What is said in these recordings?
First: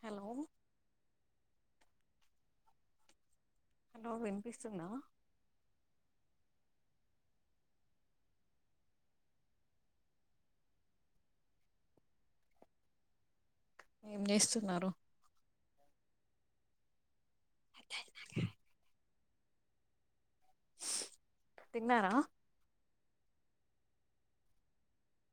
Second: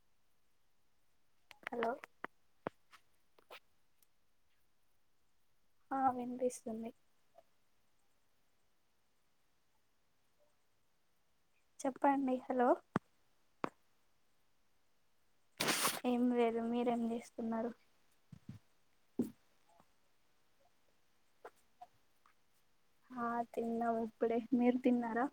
Hello hello hello వినిపిస్తుందా ఆ వినిపిస్తుంది చెప్పండి హలో ఏం చేస్తున్నారు ఏం లేదు మీరేం చేస్ ఉన్నారు తిన్నారా ఆ తిన్నము ఇప్పుడే మీరు తిన్నారా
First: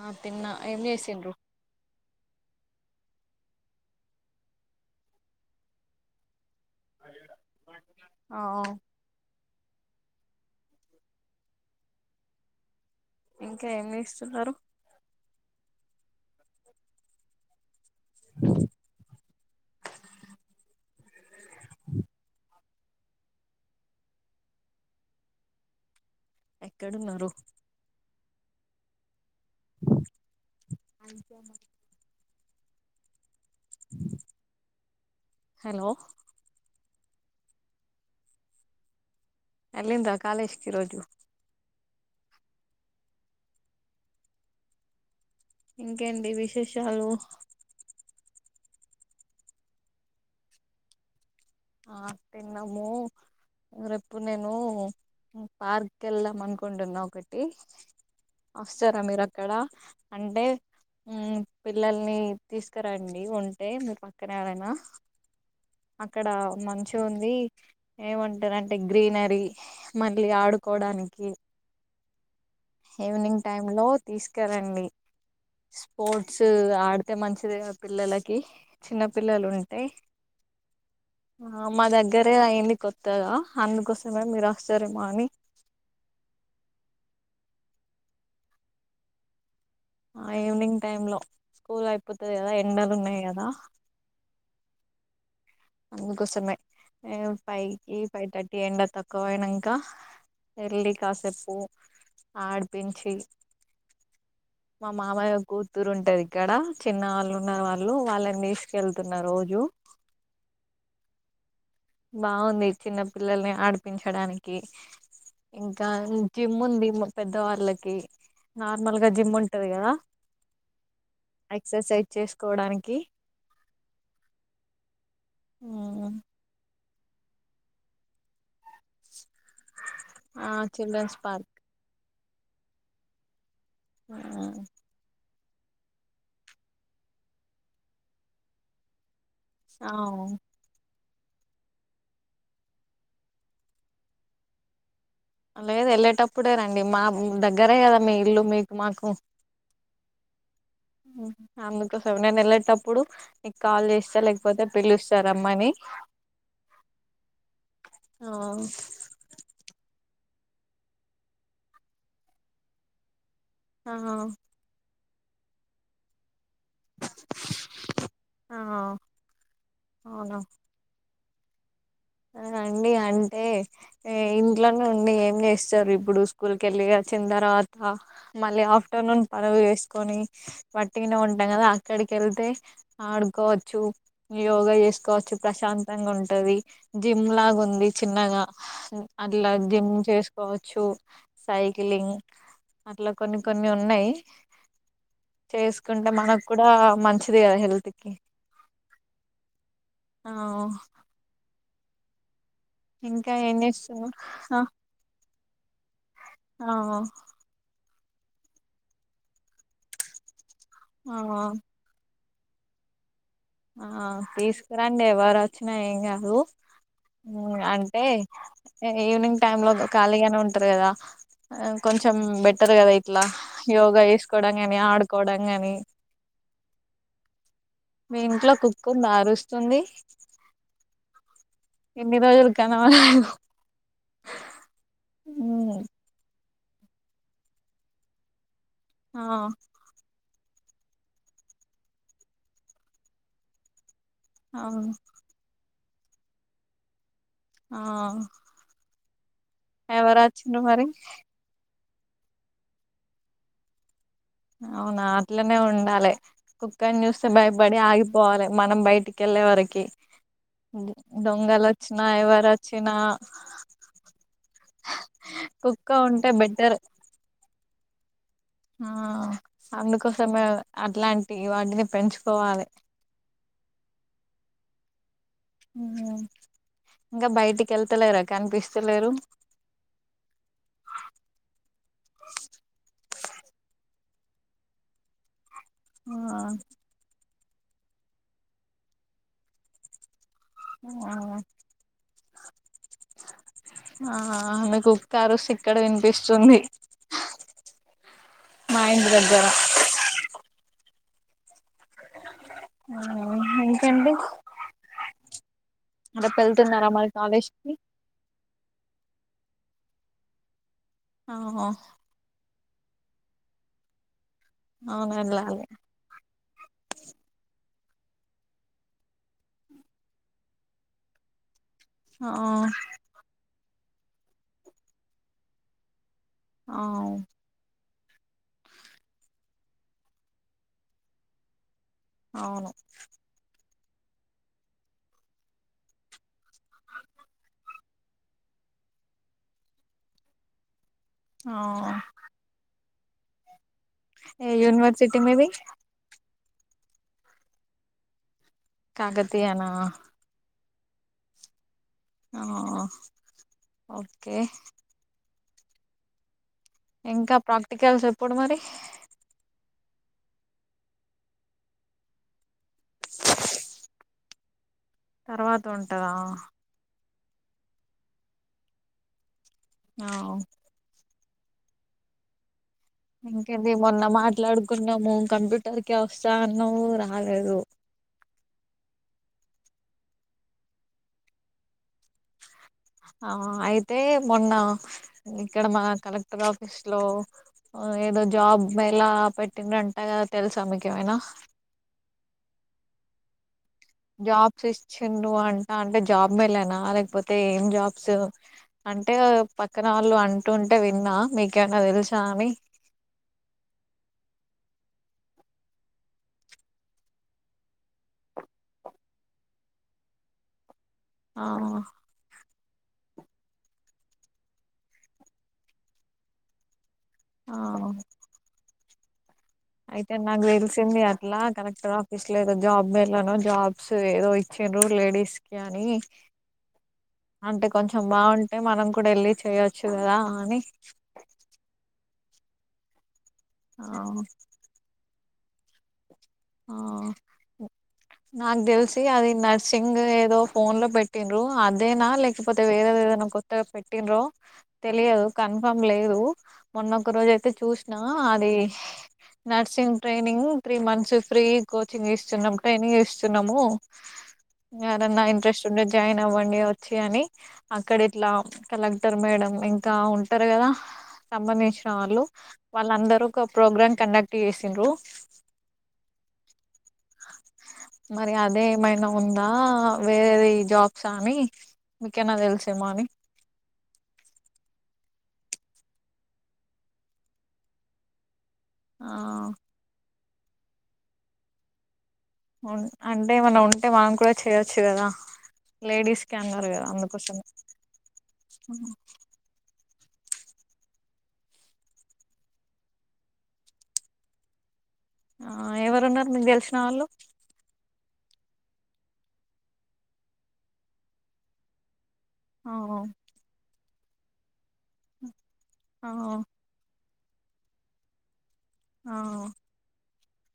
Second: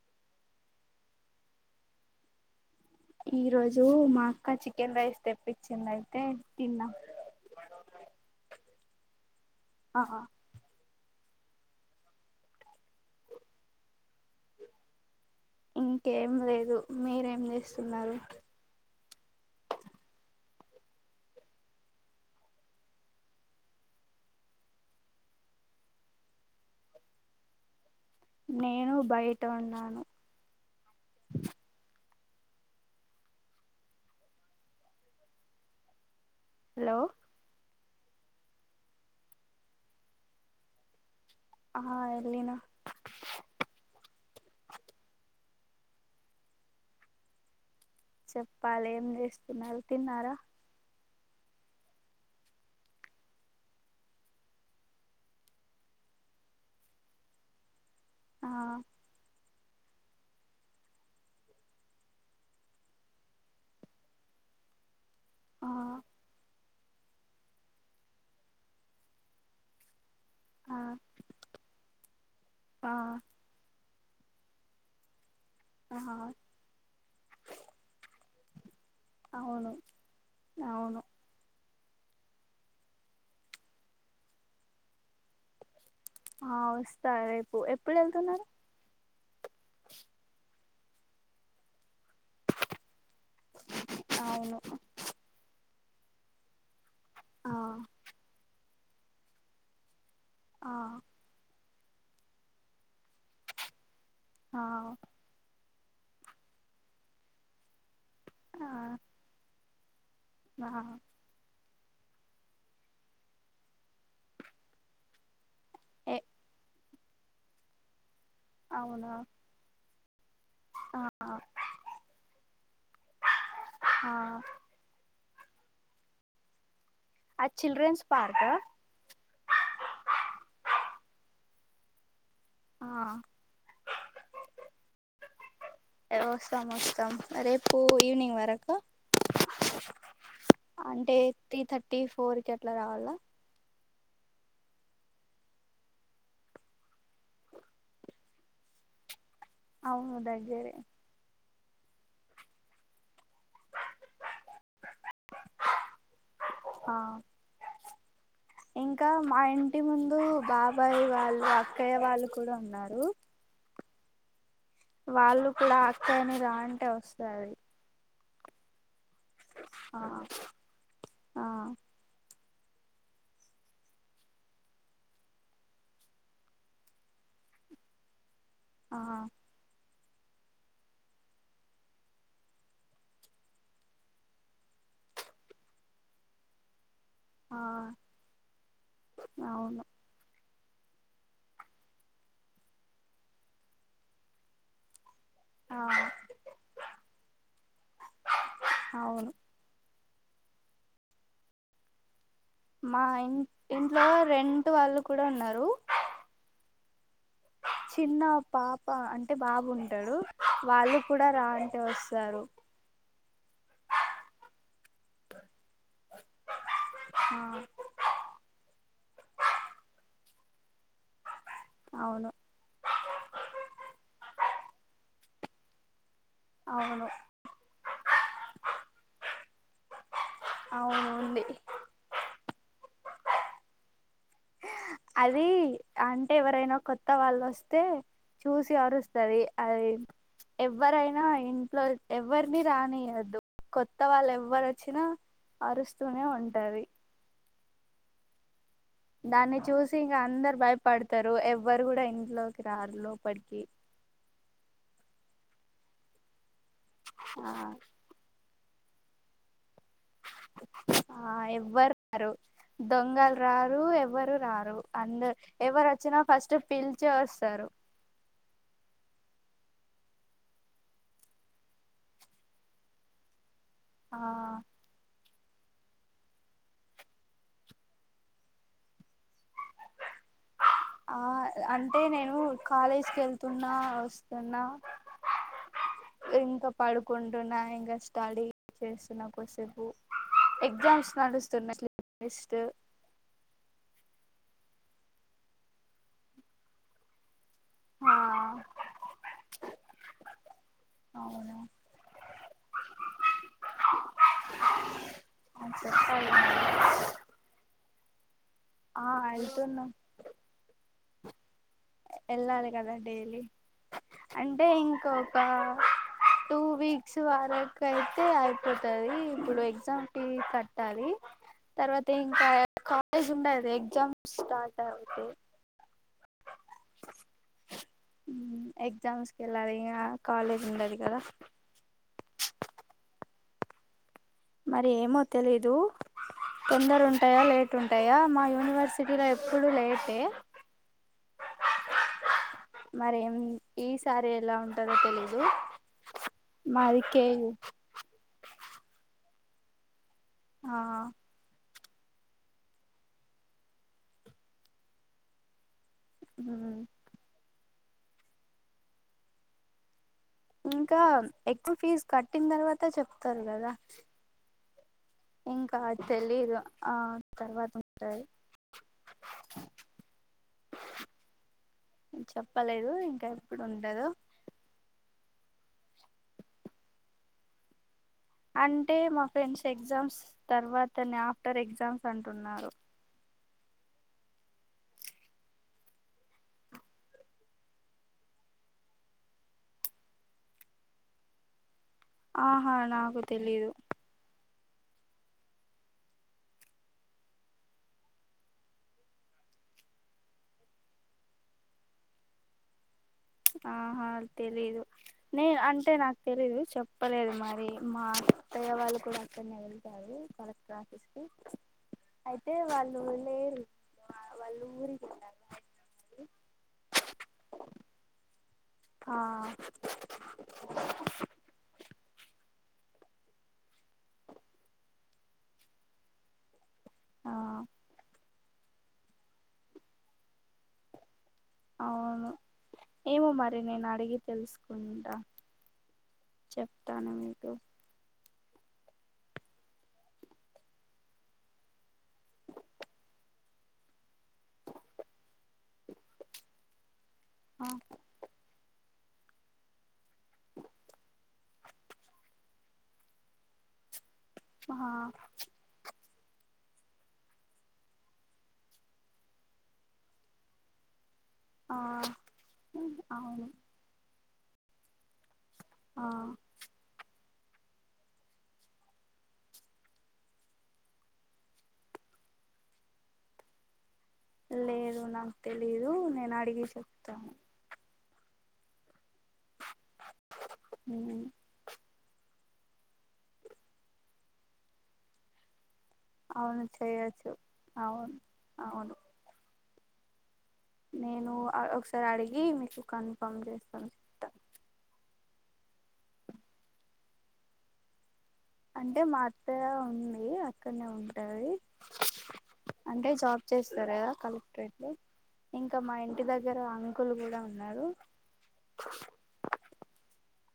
ఆ తిన్న ఏం చేసిన్రు ఈ రోజు మా అక్క చికెన్ రైస్ తెప్పించింది అయితే తిన్నాం ఆవ్ ఆహ ఇంకా ఏమి చేస్తున్నారు ఇంకేం లేదు మీరేం చేస్త్ స్తున్నారు ఎక్కడ ఉన్నారు నేను బయ్ అంతేనా హలో హలో ఏళ్లింద్రా కాలేజీకి ఈ రోజు ఆ ఏళ్ళిన ఇంకేంటి విశేషాలు చెప్పాలి ఏం చేస్తున్నారు తిన్నారా ఆ తిన్నాము రేపు నేను పార్క్ వెళ్దాం అనుకుంటున్నా ఒకటి ఆ అస్తారా మీరు అక్కడ అంటే హ్మ్ పిల్లల్ని తీసుకురండి ఉంటే మీ పక్కన ఎవరైనా ఆ [inaudible] మంచిగా ఉంది ఏమంటారు అంటే గ్రీనరీ మళ్ళీ ఆ ఆడుకోవడానికి ఆ ఈవినింగ్ టైమ్ లో తీసుకరండి ఆ స్పోర్ట్స్ ఆడితే మంచిదిగా పిల్లల కె చిన్న పిల్లలు అవును ఉంటే అవును ఆహ్ మా దగ్గరే అయింది కొత్తగా అందుకోసమే మీరు వస్తారేమో అని ఆహ్ వస్తా రేపు ఎప్పుడు వెళ్తున్నారు ఈవినింగ్ టైమ్ లో స్కూల్ అయి పోతది కదా ఎండలు ఉన్నాయి కదా అవును అందుకోసమే ఆ ఫైవ్ కి ఫైవ్ తథర్టీ ఎండ తక్కువయినాంకా ఆ ఎల్లి కాసేపు ఆడిపించి ఆ మా మావయ్య కు తురు ఉంటారు ఇక్కడ చిన్న వాళ్ళు ఉన్నారు వాళ్ళు వాళ్ళని తీసుకెళ్తున్న రోజు ఆ బాగుంది చిన్న పిల్లల్ని ఆడిపించడానికి ఇంకా ఏ జిమ్ ఉంది. పెద్ద వాళ్ళకి నార్మల్గా అవునా జిమ్ ఉంటది కదా. ఆ ఎక్సర్సైజ్ చేసుకోవడానికి. ఆ ఊ అది చిల్డ్రెన్స్ పార్క్ ఆ ఆ చిల్డ్రన్స్ పార్క్ ఆ ఊ వస్తాం వస్తాం రేపు ఈవినింగ్ వరకు అవు ఏట్ త్రీ థర్టీ ఫోర్ కి అట్లా రావాలా లేదు వెళ్ళేటప్పుడే రండి మా దగ్గరే కదా మీ ఇల్లు మీకు మాకు అవునుదగ్గరే అందుకు కోసమే నేన్ వెళ్ళేటప్పుడు నీకు కాల్ చేస్తా లేకపోతే పిలుస్తా రమ్మని ఆ ఆ ఇంకా మా ఇంటి ముందు బాబాయి వాళ్ళు, అక్కయ్య వాళ్ళు కూడా ఉన్నారు. ఆ వాళ్ళు కూడా అక్క అని రా అంటే వస్తాది. ఆ అవును ఆ అండి అంటే ఇంట్లోనే ఉండి ఏం చేస్తారు. ఇప్పుడు స్కూల్కి వెళ్ళి వచ్చిన తర్వాత. మళ్ళీ ఆ ఆఫ్టర్నూన్ పనులు చేస్ కొని వట్టిగనే ఉంటాం కదా అక్కడికి వెళ్తే ఆడుకోవచ్చు. యోగా చేసుకోవచ్చు. ప్రశాంతంగా ఉంటది. జిమ్ లాగా ఆ ఉంది చిన్నగా అట్లా అవును జిమ్ చేసు కోచు సైకిలింగ్ అట్లా కొన్ని కొన్ని ఉన్నయ్ ఆ చేసుకుంటే మనకు కూడా మంచిది కదా హెల్త్ కి అవును ఆ మా ఇం ఇంకా ఏం ఇంట్లో చేస్తున్నా రెంటు వాళ్ళు కూడా ఉన్నారు. హలో అ చిన్న పాప అంటే బాబు ఉంటడు వాళ్ళు ఆ కూడ ఆ రా అంటే వస్తారు ఆ తీసుకరాండి ఎవరో వచ్చిన ఏం కాదు ఆ అంటే ఈవినింగ్ టై లో ఖాళీగ ఉంటరు గదా ఆ కొంచెం అవును బెటర్ గదా ఇట్లా యోగా ఎ సుకోవడాని మెబి ఆడుకోవడం గాని అవును మీ ఇంట్లో కుక్క ఉందా అరుస్తుంది అవును ఉంది ఇన్ని రోజులు కనబడలేదు అది అంటే ఎవరైనా కొత్త వాళ్ళు వస్తే చూసి ఆ ఆరుస్తది అది ఎవరైనా ఇంట్లో ఎవరిని రానియ్యదు కొత్త కోత్త వాళ్ళు ఆ ఎవరు వచ్చినా అరుస్తూనే ఉంటది ఆ దాన్ని చూసి ఇంగా ఎవరు అందరు వచ్చిండ్రు మరి భయపడతరు ఎవ్వ ఎవరు గూడ ఇంట్లోకి రారు లోపటి కి అవునా అట్లనే ఉండాలి కుక్కని చూస్తే ఆ భయపడి ఆగిపోవాలె మనం బయటికి వెళ్ళే వరకి ఆ దొంగలు ఎవ్వరు వచ్చినా రారు ఎవరు వచ్చినా దొంగలు రారు ఎవ్వరు రారు అందరు ఎవరు కుక్క వచ్చినా ఉంటే ఫస్ట్ బెటర్ పిలిచే వస్తరు ఆ అందుకోసమే అట్లాంటి వాటిని పెంచుకోవాలి ఆ మ్ ఇంగా బయటికి వెళ్తలేరా కనిపిస్తలేరు ఆ అంటే తిన్నావా ఆ ఇంకా పడుకుండ కూర్చున్నా ఇంగా స్టడీ చేస్తున్నా కొద్ది సేపు ఎగ్జామ్స్ నడుస్తున్నయ స్లీప్ టెస్ట్ ఆడ కుక్క అరుస్తే ఇక్కడ వినిపిస్తుంది ఆ మా ఇంటి దగ్గర అవునా ఇకండి అని చెప్పాలి. రేపు వెళ్తున్నారా మరి కాలేజ్ కి ఆ అయితున్నమ్ ఆ హో ఎలాలి గదా డైలీ అంటే ఇంకొక వెళ్ళాలి టూ వీక్స్ వరకు అయితే ఐపోతాది ఇప్పుడు ఎగ్జామ్ ఫీ కట్టాలి తర్వాత ఇంకా కాలేజ్ ఉండది ఎగ్జామ్ స్టార్ట్ అవుతే ఆవ్ ఊ ఎగ్సామ్స్ కెల్లారిగా కాలేజ్ ఉండది కదా ఔను మరి ఏమో తెలీదు తొందర ఉంటాయా లేట్ ఉంటాయా మా యూనివర్సిటీలో ఎప్పుడూ లేటే అవ్ మరేం ఈ సారి ఎలా ఉంటాదో యూనివర్సిటీ తెలీదు మీది మాది కే యూ కాకతీయా నా ఆ ఆ ఓకే ఉ ఇంకా ప్రాక్టికల్స్ ఎప్పుడు మరి ఇంకా ఎక్కువ ఫీజు కట్టిన తర్వాత చెప్తారు కదా తర్వాత ఇంకా అ తెలి ఉంటదా ఇదు ఆ తర్వాత ఉంటయి అ అ ఇంకేది మొన్న మాట్లాడుకున్నాము కంప్యూటర్ ర్కి అవసా అన్నో రాలదు అంటే మా ఫ్రెండ్స్ ఎగ్జామ్స్ తర్వాతని ఆఫ్టర్ ఎగ్జామ్స్ అంటున్నారు ఆ అయితే మొన్న ఇక్కడ మన కలెక్టర్ ఆఫీస్ లో ఏదో జాబ్ ఎలా పెట్టిందింటా తెలుసా మీకేమైనా ఆహా నాకు తెలీదు జాబ్స్ ఇచ్చిండ అంటా అంటే జాబ్ మేళనా లేకపోతే ఏం జాబ్స్ అంటే పక్కన వాళ్ళు అంటుంటే విన్నా మీకేమనా తెలుసా అని ఆహా తెలీదు నేను అంటే నాకు తెలీదు చెప్పలేదు మరి మా అత్తయ్య వాళ్ళు కూడా అక్కడనే వెళ్తారు కర ఆ అంటే వాళ్ళుళ్ళరు వాళ్ళు ఊరిగి ఆ ఆ అయితే నాకు తెలిసింది అట్లా కలెక్టర్ ఆఫీస్ లో జాబ్ మేళాను జాబ్స్ ఏదో ఇచ్చిరు లేడీస్ కి అని ఆ అంటే కొంచెం బాగుంటే అంటే మనం కూడా వెళ్ళి చేయొచ్చు కదా అని అవును ఏమో మరి ఆ నేను అడిగి తెలుసుకుంటా ఆ చెప్తాను మీకు నాకు తెలిసి అది నర్సింగ్ ఏదో ఫోన్ లో పెట్టిన్రు అదేనా లేకపోతే వేరేదో ఏదైనా కొత్తగా పెట్టిన్రో తెలియదు కన్ఫామ్ లేదు మొన్న ఒక రోజు అయితే ఆ చూసినా అది nursing training three months free coaching ఇస్తున్నాం ట్రైనింగ్ ఇస్తున్నాము ఆహా ఎవరన్న ఇంట్రెస్ట్ ఉండే ద్ జాయిన్ అవ్వండి వచ్చి అని, అక్కడ ఇట్లా కలెక్టర్ మేడం ఇంకా ఉంటారు కదా. ఆ సంబంధించిన వాళ్ళు వాళ్ళందరూ ఒక అవును ప్రోగ్రాం కండక్. టీ ఏ సిండ్రు ఆ మరి అదే ఏమైనా ఉందా వేరే జాబ్స అని మీకేనా తెలిసేమో అని లేదు నాకు తెలీదు నేను అడిగి చెప్తా ఆ హుమ్ అంటే మనం ఉంటే వామ్ కూడా చేయొచ్చు కదా లేడీస్ కి అవును అన్నార్ కదా చేయొచ్చు అందుకోసమే అవును అవును నేను ఆ ఒకసారి అడిగి మీకు కన్ఫామ్ చేస్తా ఉంటా ఆ ఎవరున్నారు మీకు తెలిసిన వాళ్ళు అంటే మా అత్త ఉంది అక్కడనే ఉంటది వాళ్ళు అంటే జాబ్ చేస్తారు కదా కలెక్టరేట్ లో ఇంకా మా ఆ ఇంటి దగ్గర క్కులు కూడా ఉన్నారు ఆ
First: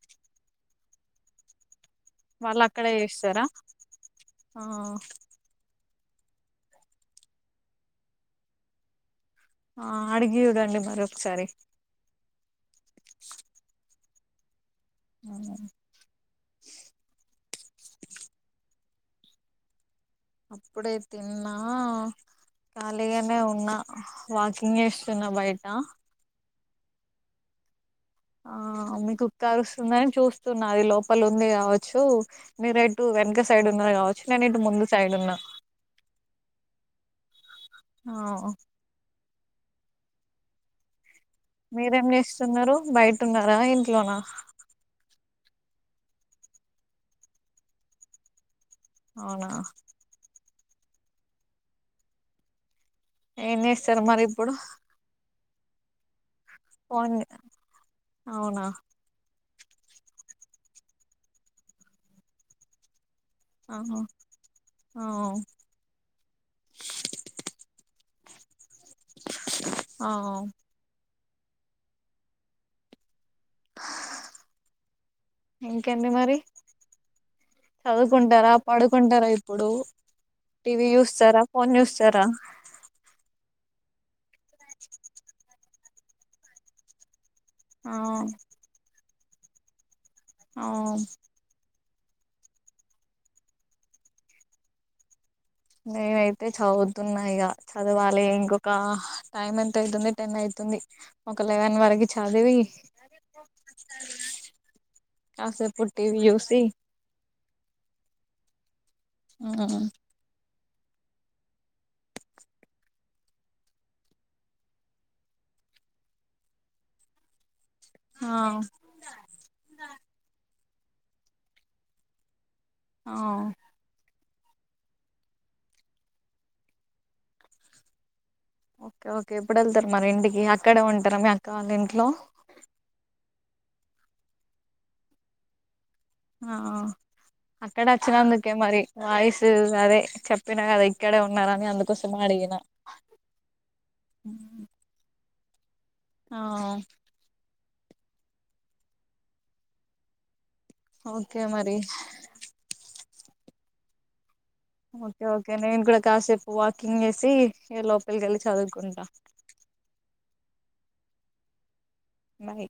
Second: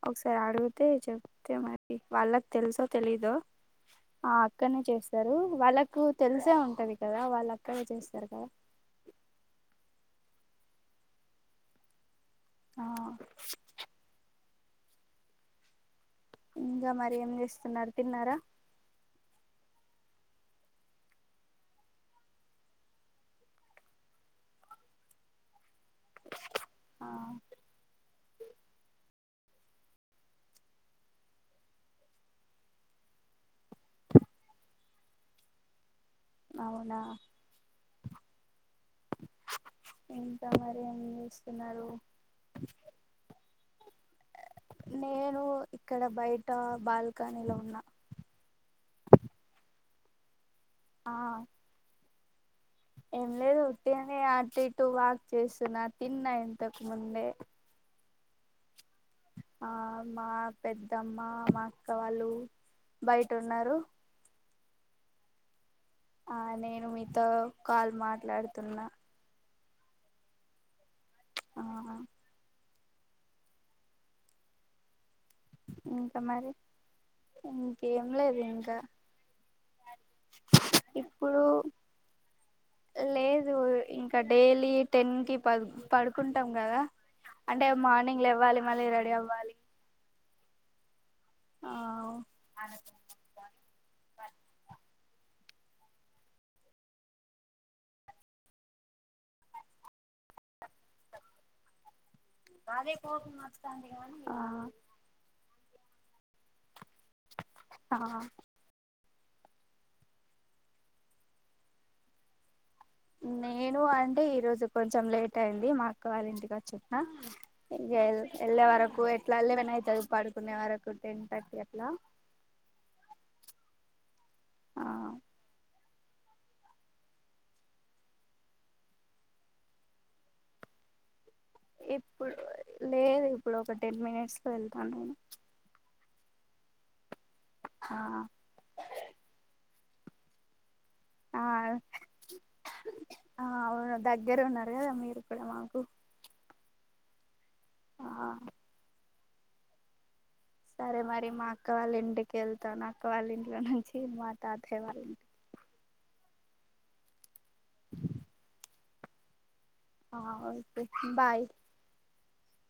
ఒకసారి అడుగితే చెప్తే మరి వాళ్ళకి వాళ్ళు తెలుసో అక్కడే తెలీదో చేస్తారా ఆ అక్కనే చేస్తారు వాళ్ళక్ కు తెలిసే ఉంటది కదా వాళ్ళు అక్కడే చేస్తారు కదా ఆ అడిగి చూడండి మరి ఒకసారి ఆ. మ్. ఇంక మరి ఏం చేస్తున్నారు తిన్నారా ఇప్పుడే తిన్నా ఖాళీగానే ఉన్నా వాకింగ్ చేస్తున్నా బయట ఆ ఆ మీ కుక్క అరుస్తుందని చూస్తున్నా అది లోపల ఉంది కావచ్చూ మీరు అటు వెనుక సైడ్ ఉన్నరు కావచ్చు నేను ఇటు ముందు సైడ్ ఉన్నా అవునా ఆఓ ఇంక మరి ఏంది మీరేం చేస్తున్నారు బయటున్నారా ఇంట్లోన నేను ఇక్కడ బయట బాల్కనీలో ఉన్నా అవునా ఆ ఏం లేదు చేస్తారు ఉట్టిగానే మరి ఇప్పుడు అటు ఇటు వాక్ చేసి నాద్ తిన్నా ఇంతకు ఫోన్ ముందే అవునా ఆ మా పెద్దమ్మా మా అక్క వాళ్ళు బయట ఉన్నారు అవ్ లాడుతున్నా ఆ వ్ ఆ ఇంకేంటి మరి ఇంకేం లేదు చదువుకుంటారా ఇంకా పడుకుంటారా ఇప్పుడు టీవీ చూస్తారా ఇప్పుడు ఫోన్ చూస్తారా ఉ. ఇంకా డైలీ టెన్ కి ప పడుకుంటాం కదా అంటే ఆ మార్నింగ్ లెవ్వాలి మళ్ళీ రెడీఅవ్ అ వ్ ఆవున్ నేనయితే చదువుతున్నా ఇక చదవాలి ఇంకొక టైమ్ ఎంత అయితుంది టెన్ అయితుంది ఒక లెవెన్ వరకి చదివి [unintelligible] ఆ ఇపుడ్ టీవి చూసి ఆ ఉమ్ నేను అంటే ఈరోజు కొంచెం లేట్ అయింది మా అక్క వాళ్ళ ఇంటికి వచ్చున్న వెళ్ ఆ వెళ్ళే వరకు ఎట్లా వెళ్ళవేనై తెలీదు పడుకునే వరకు టెన్ థర్టీ అట్లా ఆ ఆ. ఓకే ఓకే ఎప్పుడు వెళ్తారు మరి ఇంటికి అక్కడే ఉంటారా మీ అక్ ఇప్పుడు లేదుప్ ఇప్పుడు ఒక టెన్ మినిట్స్ లో వెళ్తాను ఆ అక్కడ ఆ వచ్చినందుకే మరి వాయిసు అదే చెప్పినా కదా ఇక్కడే ఉన్డలని ఆ అందుకోసమే అడిగినా ఇక్కడ మాకు ఆ ఆ సరే మరి మా అక్క వాళ్ళ ఇంటికి వెళ్తా నా వాల్ ఇంట్లో నుంచి మా తాతయ్య వాళ్ళ ఓకే ఇంటికి ఓకే నేను కూడా కాసేపు వాకింగ్ చేసి ఏ లోపలికి ఎల్లి చదువుకున్ ఆ ఓకే బాయ్ మోనీ